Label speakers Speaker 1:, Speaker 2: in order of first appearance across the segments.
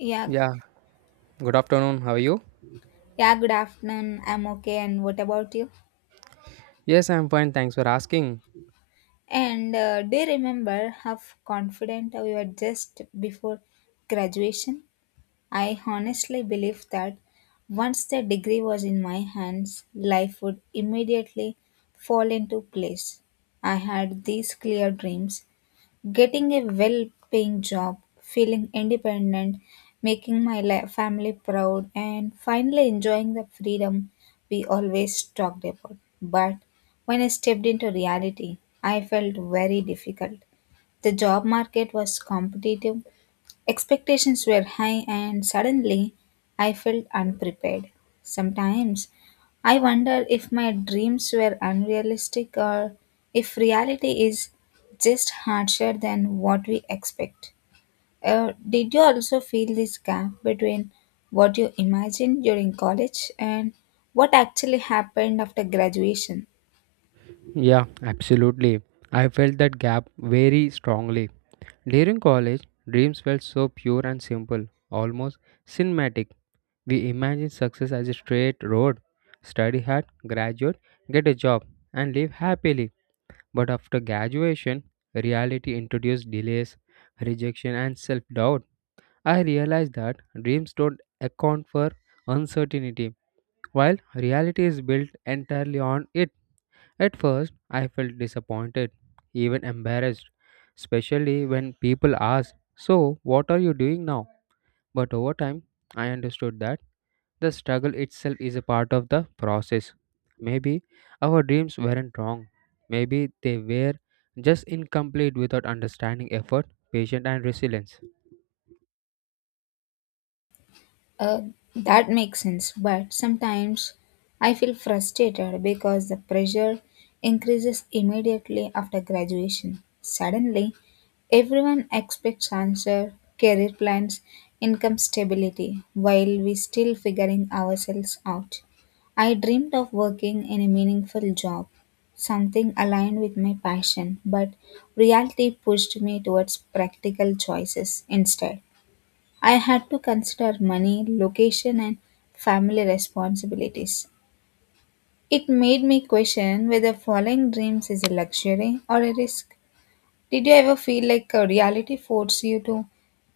Speaker 1: Yeah,
Speaker 2: Yeah, good afternoon. How are you?
Speaker 1: yeah, good afternoon. I'm okay. And what about you?
Speaker 2: Yes, I'm fine. Thanks for asking.
Speaker 1: And do you remember how confident we were just before graduation? I honestly believe that once the degree was in my hands, life would immediately fall into place. I had these clear dreams. Getting a well paying job, feeling independent, making family proud, and finally enjoying the freedom we always talked about. But when I stepped into reality, I felt very difficult. The job market was competitive. Expectations were high, and suddenly I felt unprepared. Sometimes I wonder if my dreams were unrealistic or if reality is just harsher than what we expect. Did you also feel this gap between what you imagined during college and what actually happened after graduation?
Speaker 2: Yeah, absolutely. I felt that gap very strongly. During college, dreams felt so pure and simple, almost cinematic. We imagined success as a straight road, study hard, graduate, get a job, and live happily. But after graduation, reality introduced delays, rejection, and self doubt. I realized that dreams don't account for uncertainty while reality is built entirely on it. At first, I felt disappointed, even embarrassed, especially when people ask, so, what are you doing now? But over time, I understood that the struggle itself is a part of the process. Maybe our dreams weren't wrong. Maybe they were just incomplete without understanding effort, patience, and resilience.
Speaker 1: Uh, that makes sense, but sometimes I feel frustrated because the pressure increases immediately after graduation. Suddenly, everyone expects answer, career plans, income stability, while we still figuring ourselves out. I dreamed of working in a meaningful job, something aligned with my passion, but reality pushed me towards practical choices instead. I had to consider money, location, and family responsibilities. It made me question whether following dreams is a luxury or a risk. Did you ever feel like a reality forced you to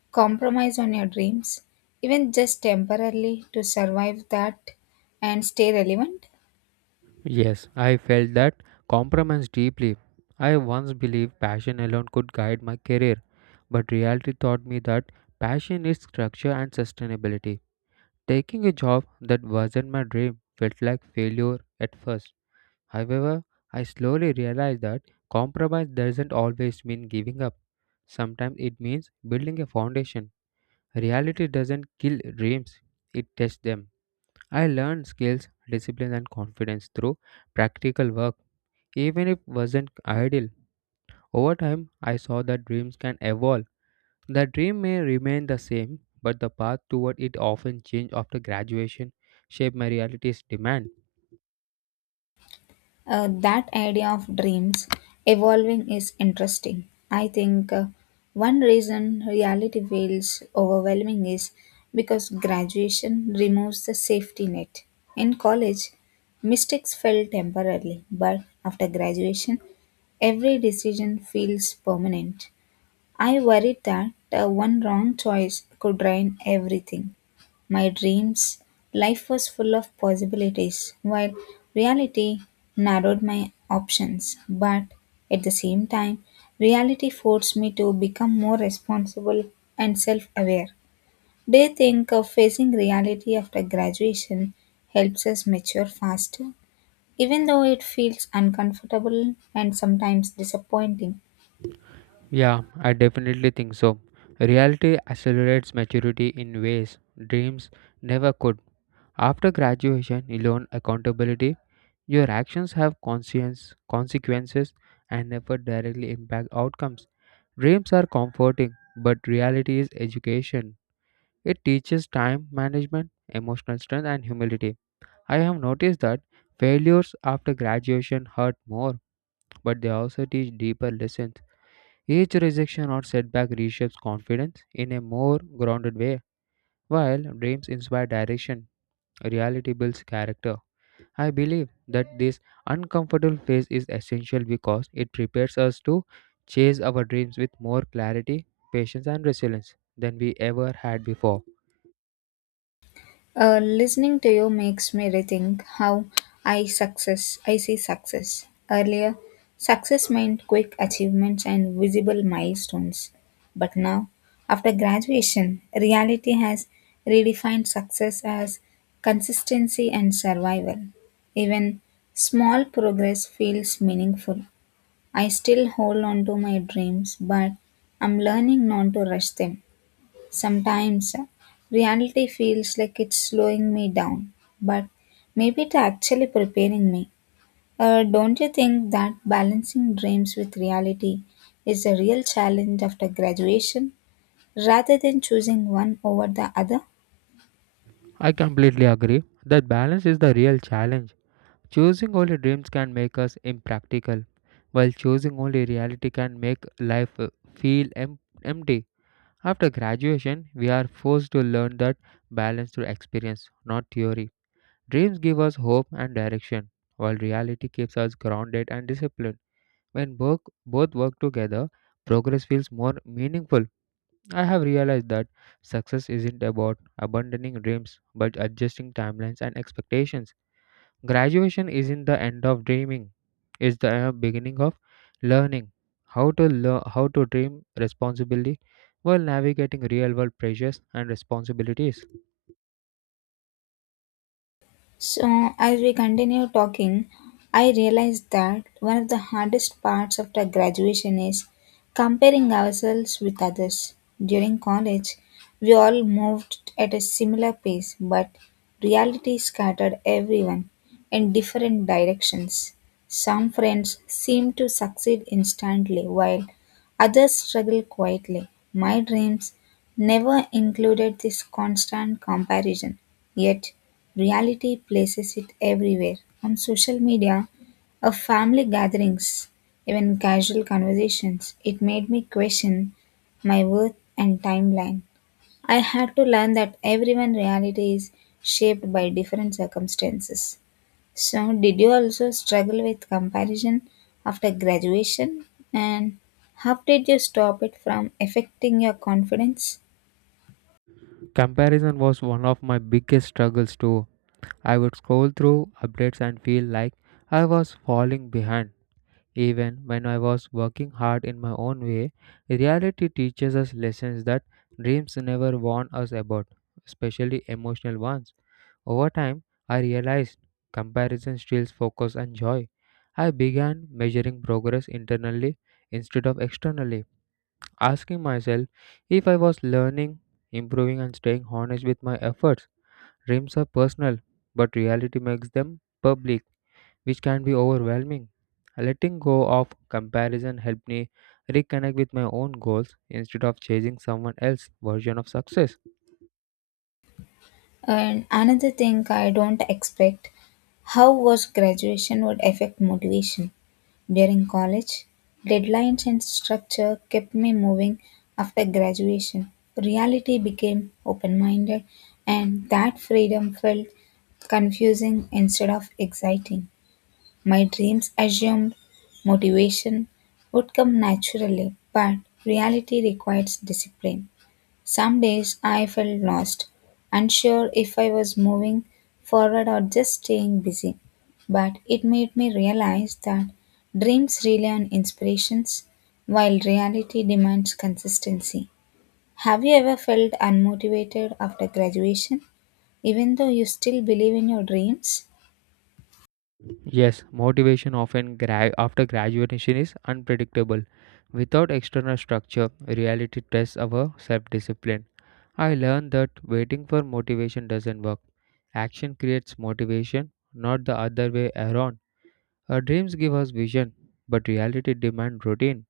Speaker 1: compromise on your dreams, even just temporarily, to survive that and stay relevant?
Speaker 2: Yes, I felt that compromise deeply. I once believed passion alone could guide my career, but reality taught me that passion is structure and sustainability. Taking a job that wasn't my dream felt like failure at first. However, I slowly realized that compromise doesn't always mean giving up. Sometimes it means building a foundation. Reality doesn't kill dreams, it tests them. I learned skills, discipline, and confidence through practical work even if wasn't ideal. Over time, I saw that dreams can evolve. The dream may remain the same, but the path toward it often change after graduation, shape my reality's demand.
Speaker 1: That idea of dreams evolving is interesting. I think one reason reality feels overwhelming is because graduation removes the safety net. In college, mistakes fell temporarily, but after graduation, every decision feels permanent. I worried that one wrong choice could drain everything. My dreams, life was full of possibilities, while reality narrowed my options. But at the same time, reality forced me to become more responsible and self aware. They think of facing reality after graduation helps us mature faster? Even though it feels uncomfortable and sometimes disappointing.
Speaker 2: Yeah, I definitely think so. Reality accelerates maturity in ways dreams never could. After graduation, you learn accountability. Your actions have conscience, consequences, and never directly impact outcomes. Dreams are comforting, but reality is education. It teaches time management, emotional strength, and humility. I have noticed that failures after graduation hurt more, but they also teach deeper lessons. Each rejection or setback reshapes confidence in a more grounded way. While dreams inspire direction, reality builds character. I believe that this uncomfortable phase is essential because it prepares us to chase our dreams with more clarity, patience, and resilience than we ever had before.
Speaker 1: Listening to you makes me rethink how I see success. Earlier, success meant quick achievements and visible milestones. But now, after graduation, reality has redefined success as consistency and survival. Even small progress feels meaningful. I still hold on to my dreams, but I'm learning not to rush them. Sometimes reality feels like it's slowing me down, but maybe it's actually preparing me. Don't you think that balancing dreams with reality is a real challenge after graduation rather than choosing one over the other?
Speaker 2: I completely agree that balance is the real challenge. Choosing only dreams can make us impractical, while choosing only reality can make life feel empty. After graduation, we are forced to learn that balance through experience, not theory. Dreams give us hope and direction, while reality keeps us grounded and disciplined. When both, both work together, progress feels more meaningful. I have realized that success isn't about abandoning dreams but adjusting timelines and expectations. Graduation isn't the end of dreaming, it's the beginning of learning learn how to dream responsibly while navigating real-world pressures and responsibilities.
Speaker 1: So, as we continue talking, I realized that one of the hardest parts of the graduation is comparing ourselves with others. During college, we all moved at a similar pace, but reality scattered everyone in different directions. Some friends seem to succeed instantly, while others struggle quietly. My dreams never included this constant comparison, yet reality places it everywhere, on social media, of family gatherings, even casual conversations. It made me question my worth and timeline. I had to learn that everyone's reality is shaped by different circumstances. So, did you also struggle with comparison after graduation? And how did you stop it from affecting your confidence?
Speaker 2: Comparison was one of my biggest struggles too. I would scroll through updates and feel like I was falling behind even when I was working hard in my own way. Reality teaches us lessons that dreams never warn us about, especially emotional ones. Over time, I realized comparison steals focus and joy. I began measuring progress internally instead of externally, asking myself if I was learning, improving, and staying honest with my efforts. Dreams are personal, but reality makes them public, which can be overwhelming. Letting go of comparison helped me reconnect with my own goals instead of chasing someone else's version of success.
Speaker 1: And another thing I don't expect how was graduation would affect motivation during college. Deadlines and structure kept me moving after graduation. Reality became open minded, and that freedom felt confusing instead of exciting. My dreams assumed motivation would come naturally, but reality requires discipline. Some days I felt lost, unsure if I was moving forward or just staying busy. But it made me realize that dreams rely on inspirations while reality demands consistency. Have you ever felt unmotivated after graduation, even though you still believe in your dreams?
Speaker 2: Yes, motivation often after graduation is unpredictable. Without external structure, reality tests our self discipline. I learned that waiting for motivation doesn't work. Action creates motivation, not the other way around. Our dreams give us vision, but reality demands routine.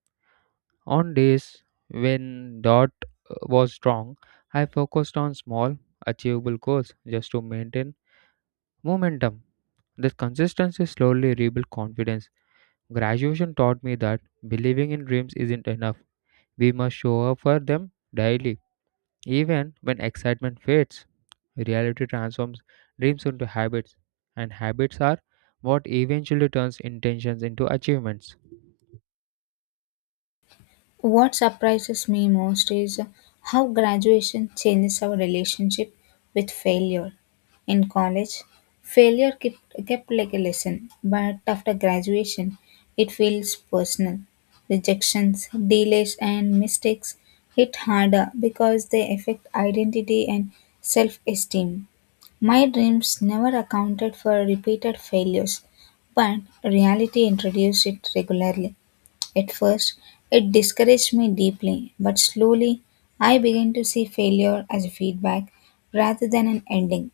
Speaker 2: On days when dot was strong, I focused on small, achievable goals just to maintain momentum. This consistency slowly rebuilt confidence. Graduation taught me that believing in dreams isn't enough. We must show up for them daily. Even when excitement fades, reality transforms dreams into habits, and habits are what eventually turns intentions into achievements.
Speaker 1: What surprises me most is how graduation changes our relationship with failure. In college, failure kept, kept like a lesson, but after graduation, it feels personal. Rejections, delays, and mistakes hit harder because they affect identity and self esteem. My dreams never accounted for repeated failures, but reality introduced it regularly. At first, it discouraged me deeply, but slowly I began to see failure as a feedback rather than an ending.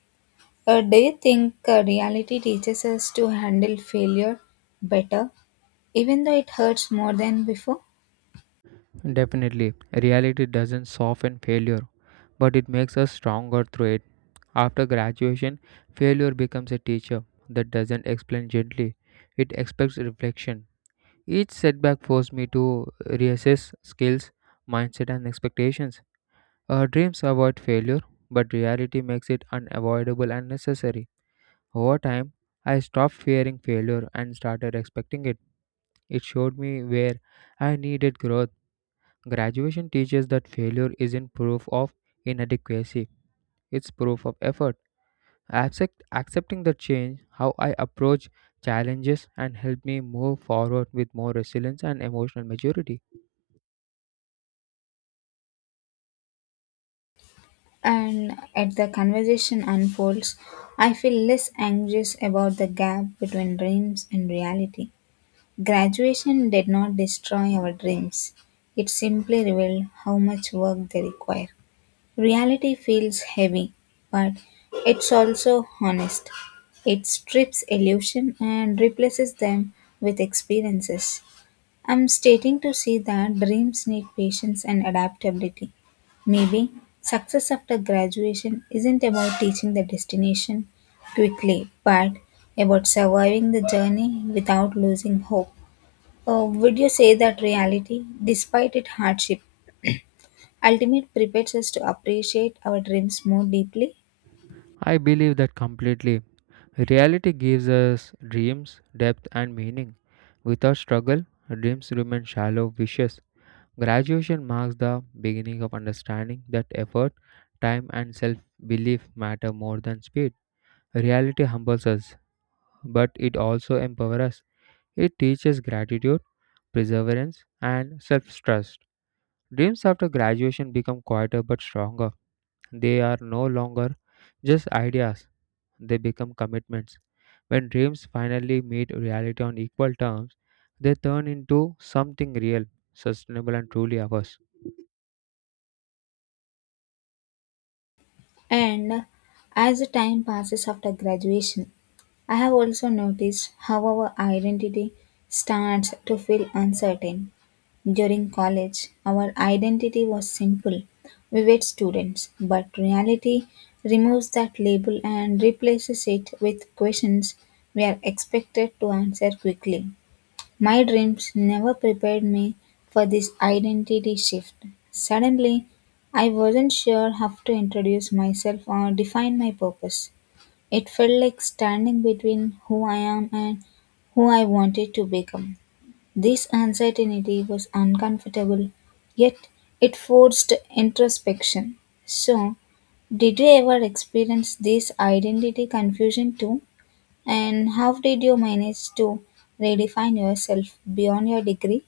Speaker 1: Do you think reality teaches us to handle failure better, even though it hurts more than before?
Speaker 2: Definitely, reality doesn't soften failure, but it makes us stronger through it. After graduation, failure becomes a teacher that doesn't explain gently, it expects reflection. Each setback forced me to reassess skills, mindset, and expectations. Our dreams avoid failure, but reality makes it unavoidable and necessary. Over time, I stopped fearing failure and started expecting it. It showed me where I needed growth. Graduation teaches that failure isn't proof of inadequacy, it's proof of effort. Accepting the change, how I approach challenges, and help me move forward with more resilience and emotional maturity.
Speaker 1: And as the conversation unfolds, I feel less anxious about the gap between dreams and reality. Graduation did not destroy our dreams, it simply revealed how much work they require. Reality feels heavy, but it's also honest. It strips illusion and replaces them with experiences. I'm stating to see that dreams need patience and adaptability. Maybe success after graduation isn't about teaching the destination quickly, but about surviving the journey without losing hope. Would you say that reality, despite its hardship, ultimate prepares us to appreciate our dreams more deeply?
Speaker 2: I believe that completely. Reality gives us dreams, depth, and meaning. Without struggle, dreams remain shallow wishes. Graduation marks the beginning of understanding that effort, time, and self belief matter more than speed. Reality humbles us, but it also empowers us. It teaches gratitude, perseverance, and self trust. Dreams after graduation become quieter but stronger. They are no longer just ideas, they become commitments. When dreams finally meet reality on equal terms, they turn into something real, sustainable, and truly ours.
Speaker 1: And as the time passes after graduation, I have also noticed how our identity starts to feel uncertain. During college, our identity was simple. We were students, but reality removes that label and replaces it with questions we are expected to answer quickly. My dreams never prepared me for this identity shift. Suddenly, I wasn't sure how to introduce myself or define my purpose. It felt like standing between who I am and who I wanted to become. This uncertainty was uncomfortable, yet it forced introspection. So, did you ever experience this identity confusion too? And how did you manage to redefine yourself beyond your degree?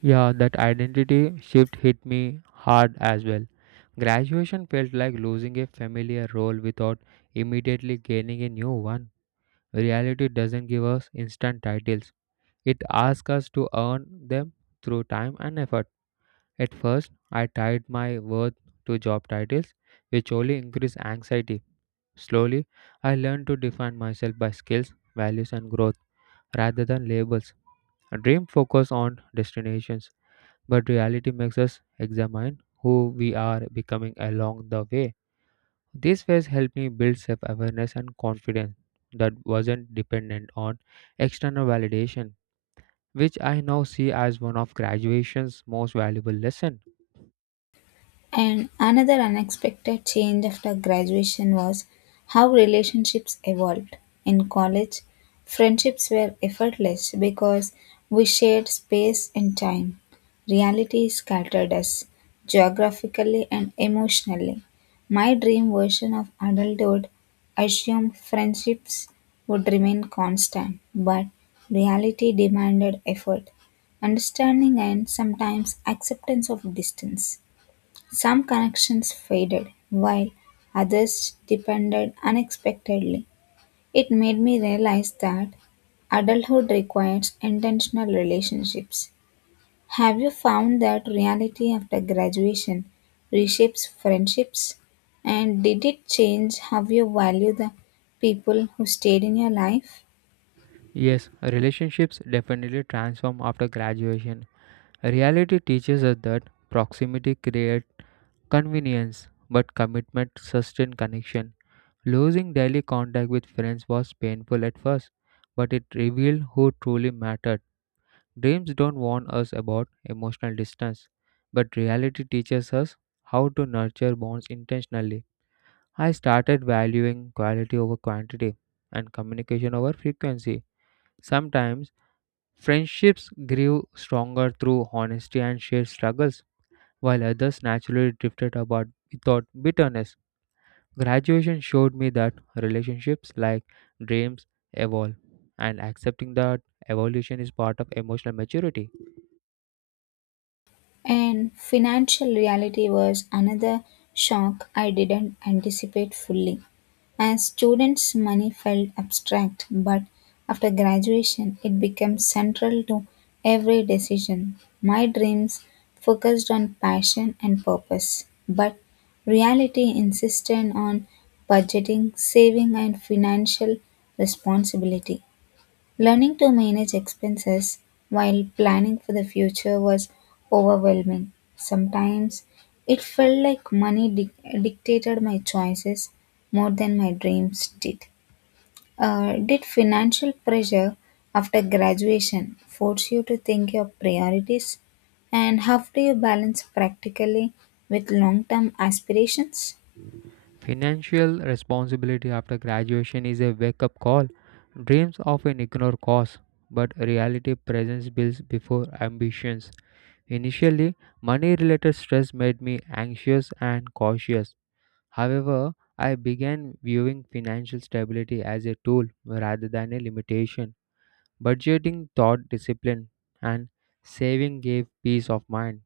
Speaker 2: Yeah, that identity shift hit me hard as well. Graduation felt like losing a familiar role without immediately gaining a new one. Reality doesn't give us instant titles, it asks us to earn them through time and effort. At first, I tied my worth to job titles, which only increase anxiety. Slowly, I learned to define myself by skills, values, and growth rather than labels. A dream focus on destinations, but reality makes us examine who we are becoming along the way. This phase helped me build self awareness and confidence that wasn't dependent on external validation, which I now see as one of graduation's most valuable lessons.
Speaker 1: And another unexpected change after graduation was how relationships evolved. In college, friendships were effortless because we shared space and time. Reality scattered us geographically and emotionally. My dream version of adulthood assumed friendships would remain constant, but reality demanded effort, understanding, and sometimes acceptance of distance. Some connections faded, while others depended unexpectedly. It made me realize that adulthood requires intentional relationships. Have you found that reality after graduation reshapes friendships? And did it change how you value the people who stayed in your life?
Speaker 2: Yes, relationships definitely transform after graduation. Reality teaches us that proximity creates convenience, but commitment sustains connection. Losing daily contact with friends was painful at first, but it revealed who truly mattered. Dreams don't warn us about emotional distance, but reality teaches us how to nurture bonds intentionally. I started valuing quality over quantity and communication over frequency. Sometimes friendships grew stronger through honesty and shared struggles, while others naturally drifted apart without bitterness. Graduation showed me that relationships, like dreams, evolve, and accepting that evolution is part of emotional maturity.
Speaker 1: And financial reality was another shock I didn't anticipate fully. As students, money felt abstract, but after graduation, it became central to every decision. My dreams focused on passion and purpose, but reality insisted on budgeting, saving, and financial responsibility. Learning to manage expenses while planning for the future was overwhelming. Sometimes it felt like dictated my choices more than my dreams did. Did financial pressure after graduation force you to think your priorities? And how do you balance practically with long term aspirations?
Speaker 2: Financial responsibility after graduation is a wake up call. Dreams often ignore costs, but reality presents bills before ambitions. Initially, money related stress made me anxious and cautious. However, I began viewing financial stability as a tool rather than a limitation. Budgeting taught discipline, and saving gave peace of mind.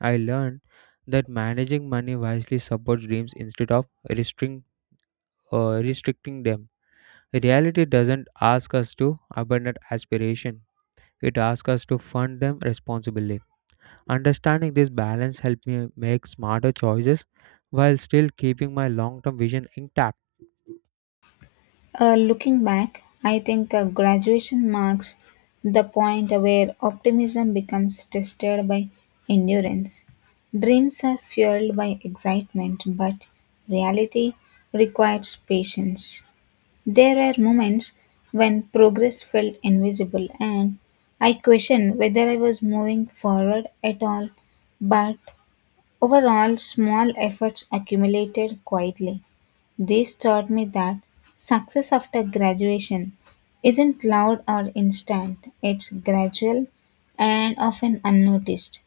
Speaker 2: I learned that managing money wisely supports dreams instead of restricting restricting them. Reality doesn't ask us to abandon aspiration, it asks us to fund them responsibly. Understanding this balance helped me make smarter choices while still keeping my long term vision intact.
Speaker 1: Looking back, I think graduation marks the point where optimism becomes tested by endurance. Dreams are fueled by excitement, but reality requires patience. There were moments when progress felt invisible, and I questioned whether I was moving forward at all, but overall, small efforts accumulated quietly. This taught me that success after graduation isn't loud or instant, it's gradual and often unnoticed.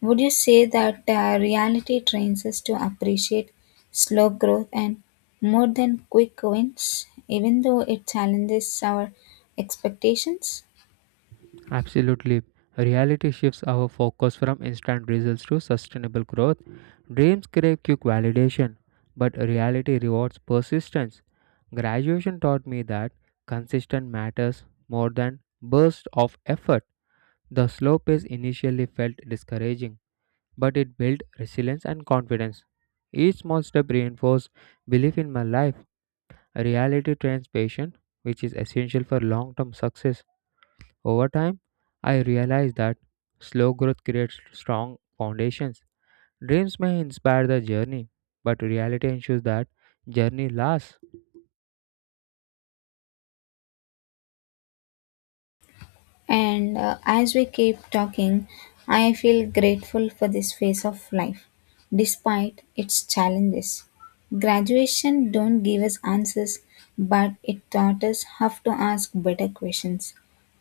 Speaker 1: Would you say that reality trains us to appreciate slow growth and more than quick wins, even though it challenges our expectations?
Speaker 2: Absolutely. Reality shifts our focus from instant results to sustainable growth. Dreams crave quick validation, but reality rewards persistence. Graduation taught me that consistent matters more than bursts of effort. The slow pace initially felt discouraging, but it built resilience and confidence. Each small step reinforced belief in my life. Reality trains patience, which is essential for long term success. Over time, I realized that slow growth creates strong foundations. Dreams may inspire the journey, but reality ensures that journey lasts.
Speaker 1: And as we keep talking, I feel grateful for this phase of life, despite its challenges. Graduation don't give us answers, but it taught us how to ask better questions.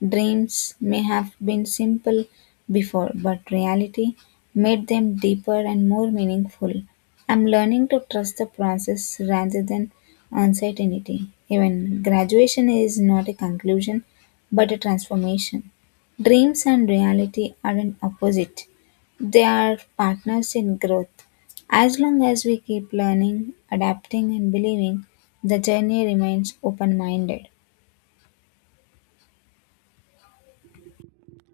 Speaker 1: Dreams may have been simple before, but reality made them deeper and more meaningful. I'm learning to trust the process rather than uncertainty. Even graduation is not a conclusion, but a transformation. Dreams and reality aren't opposite, they are partners in growth. As long as we keep learning, adapting, and believing, the journey remains open minded.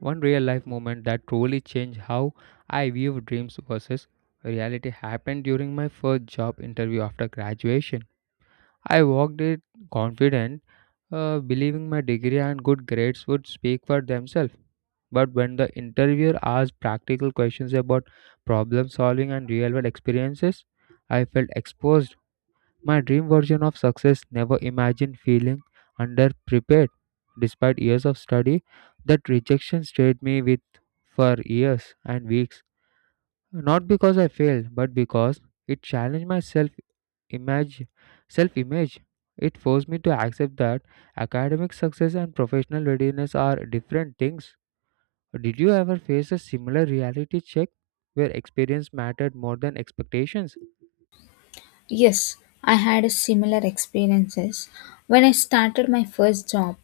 Speaker 2: One real life moment that truly changed how I view dreams versus reality happened during my first job interview after graduation. I walked it confident, believing my degree and good grades would speak for themselves. But when the interviewer asked practical questions about problem solving and real world experiences, I felt exposed, my dream version of success never imagined feeling underprepared. Despite years of study, that rejection stayed me with for years and weeks. Not because I failed, but because it challenged my image self image. It forced me to accept that academic success and professional readiness are different things. Did you ever face a similar reality check where experience mattered more than expectations?
Speaker 1: Yes, I had a similar experiences. When I started my first job,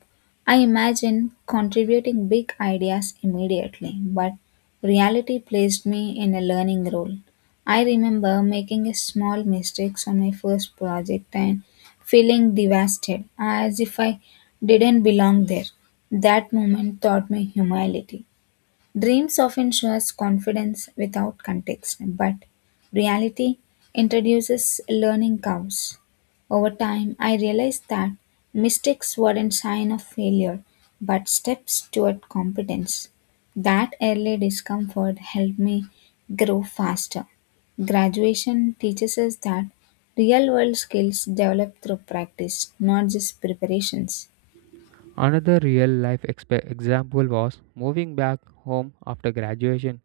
Speaker 1: I imagined contributing big ideas immediately, but reality placed me in a learning role. I remember making a small mistakes on my first project and feeling devastated as if I didn't belong there. That moment taught me humility. Dreams often show us confidence without context, but reality introduces learning curves. Over time, I realized that mistakes weren't sign of failure, but steps toward competence. That early discomfort helped me grow faster. Graduation teaches us that real world skills develop through practice, not just preparations.
Speaker 2: Another real life example was moving back home after graduation.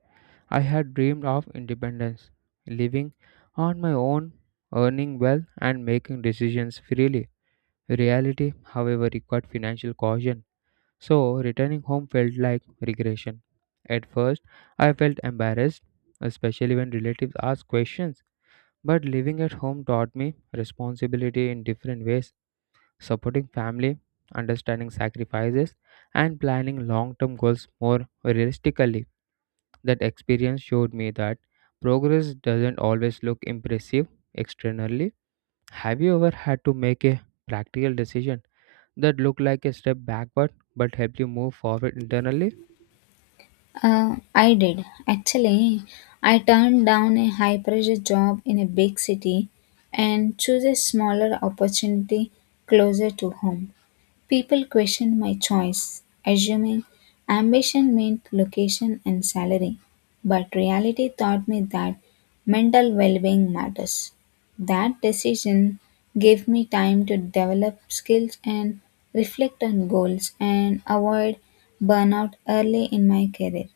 Speaker 2: I had dreamed of independence, living on my own, earning well, and making decisions freely. Reality, however, required financial caution, so returning home felt like regression. At first, I felt embarrassed, especially when relatives asked questions, but living at home taught me responsibility in different ways, supporting family, understanding sacrifices, and planning long term goals more realistically. That experience showed me that progress doesn't always look impressive externally. Have you ever had to make a practical decision that looked like a step backward but helped you move forward internally?
Speaker 1: I did. Actually, I turned down a high pressure job in a big city and chose a smaller opportunity closer to home. People questioned my choice, assuming ambition meant location and salary. But reality taught me that mental well being matters. That decision gave me time to develop skills and reflect on goals and avoid burnout early in my career.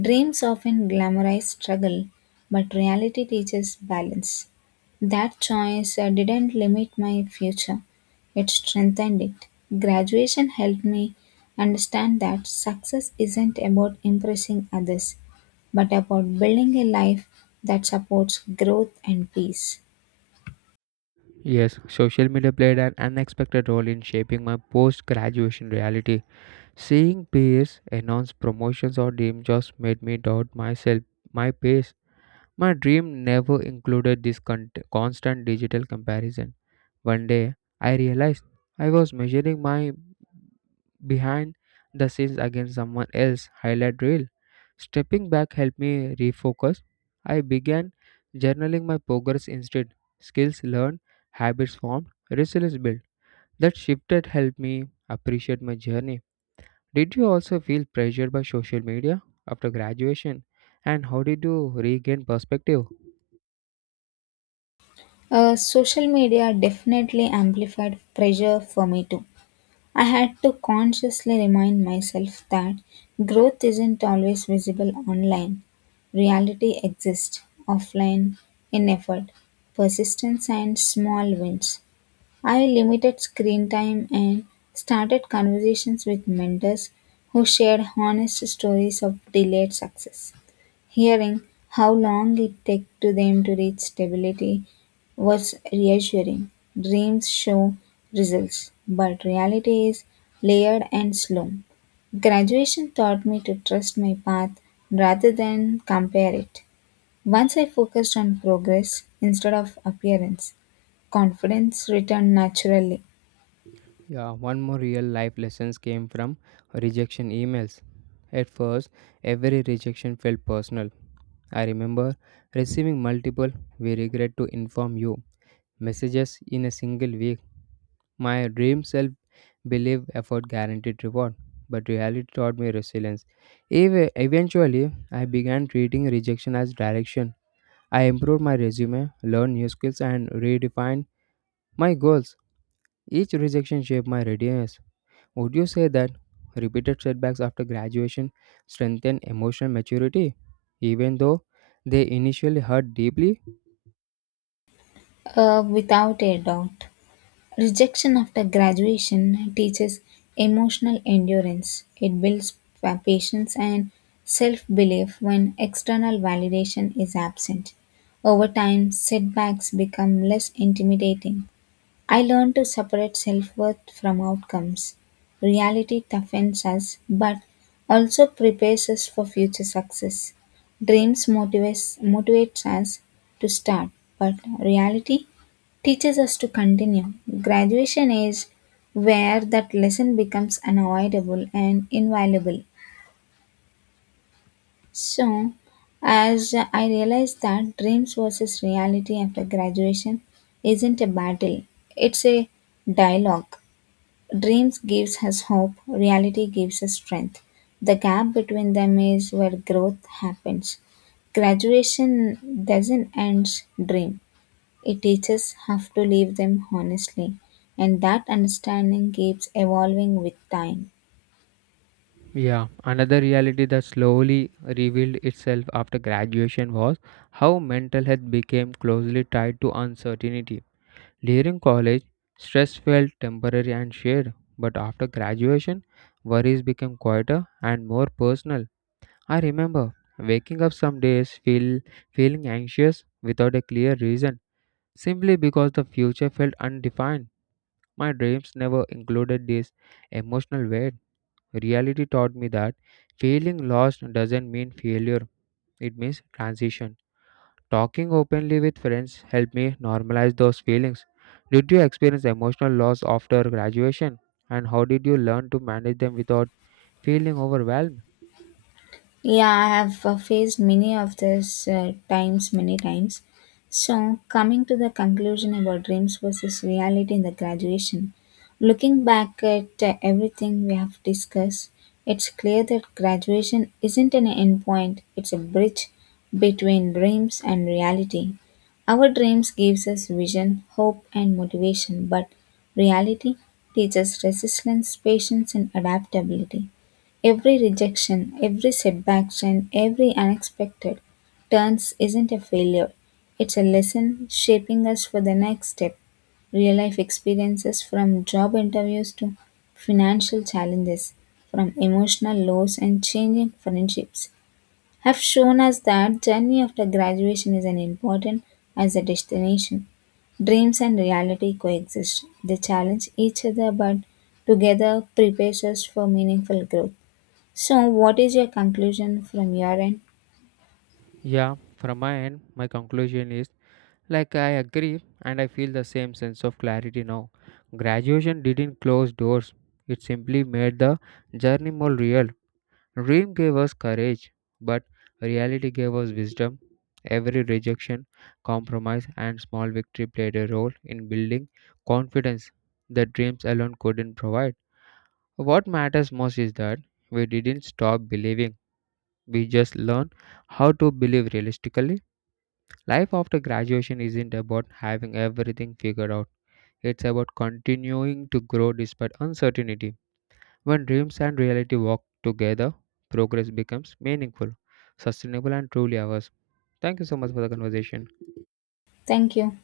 Speaker 1: Dreams often glamorize struggle, but reality teaches balance. That choice didn't limit my future, it strengthened it. Graduation helped me understand that success isn't about impressing others, but about building a life that supports growth and peace.
Speaker 2: Yes, social media played an unexpected role in shaping my post graduation reality. Seeing peers announce promotions or dream jobs made me doubt myself, my pace. My dream never included this constant digital comparison. One day, I realized I was measuring my behind the scenes against someone else highlight reel. Stepping back helped me refocus. I began journaling my progress instead. Skills learned, habits formed, resilience built. That shifted helped me appreciate my journey. Did you also feel pressured by social media after graduation? And how did you regain perspective?
Speaker 1: Social media definitely amplified pressure for me too. I had to consciously remind myself that growth isn't always visible online. Reality exists offline in effort, persistence, and small wins. I limited screen time and started conversations with mentors who shared honest stories of delayed success. Hearing how long it took to them to reach stability was reassuring. Dreams show results, but reality is layered and slow. Graduation taught me to trust my path rather than compare it. Once I focused on progress instead of appearance, confidence returned naturally.
Speaker 2: Yeah, one more real life lessons came from rejection emails. At first, every rejection felt personal. I remember receiving multiple "We regret to inform you" messages in a single week. My dream self believe effort guaranteed reward, but reality taught me resilience. Eventually, I began treating rejection as direction. I improved my resume, learned new skills, and redefined my goals. Each rejection shaped my readiness. Would you say that repeated setbacks after graduation strengthen emotional maturity, even though they initially hurt deeply?
Speaker 1: Uh, without a doubt. Rejection after graduation teaches emotional endurance. It builds patience and self belief when external validation is absent. Over time, setbacks become less intimidating. I learned to separate self worth from outcomes. Reality toughens us but also prepares us for future success. Motivates us to start, but reality teaches us to continue. Graduation is where that lesson becomes unavoidable and invaluable. So, as I realized that dreams versus reality after graduation isn't a battle, it's a dialogue. Dreams gives us hope, reality gives us strength. The gap between them is where growth happens. Graduation doesn't end dream. It teaches have to live them honestly, and that understanding keeps evolving with time.
Speaker 2: Yeah, another reality that slowly revealed itself after graduation was how mental health became closely tied to uncertainty. During college, stress felt temporary and shared, but after graduation, worries became quieter and more personal. I remember waking up some days feeling anxious without a clear reason, simply because the future felt undefined. My dreams never included this emotional weight. Reality taught me that feeling lost doesn't mean failure, it means transition. Talking openly with friends helped me normalize those feelings. Did you experience emotional loss after graduation? And how did you learn to manage them without feeling overwhelmed?
Speaker 1: Yeah, I have faced many of these times many times. So, coming to the conclusion about dreams versus reality in the graduation, looking back at everything we have discussed, it's clear that graduation isn't an end point, it's a bridge between dreams and reality. Our dreams gives us vision, hope and motivation, but reality teaches resilience, patience and adaptability. Every rejection, every setback, and every unexpected turns isn't a failure. It's a lesson shaping us for the next step. Real life experiences from job interviews to financial challenges, from emotional lows and changing friendships, have shown us that journey after graduation is as important as the destination. Dreams and reality coexist. They challenge each other, but together prepares us for meaningful growth. So, what is your conclusion from your end?
Speaker 2: Yeah, from my end, my conclusion is like I agree and I feel the same sense of clarity now. Graduation didn't close doors, it simply made the journey more real. Dream gave us courage, but reality gave us wisdom. Every rejection, compromise, and small victory played a role in building confidence that dreams alone couldn't provide. What matters most is that we didn't stop believing, we just learned how to believe realistically. Life after graduation isn't about having everything figured out, it's about continuing to grow despite uncertainty. When dreams and reality walk together, progress becomes meaningful, sustainable, and truly ours. Thank you so much for the conversation.
Speaker 1: Thank you.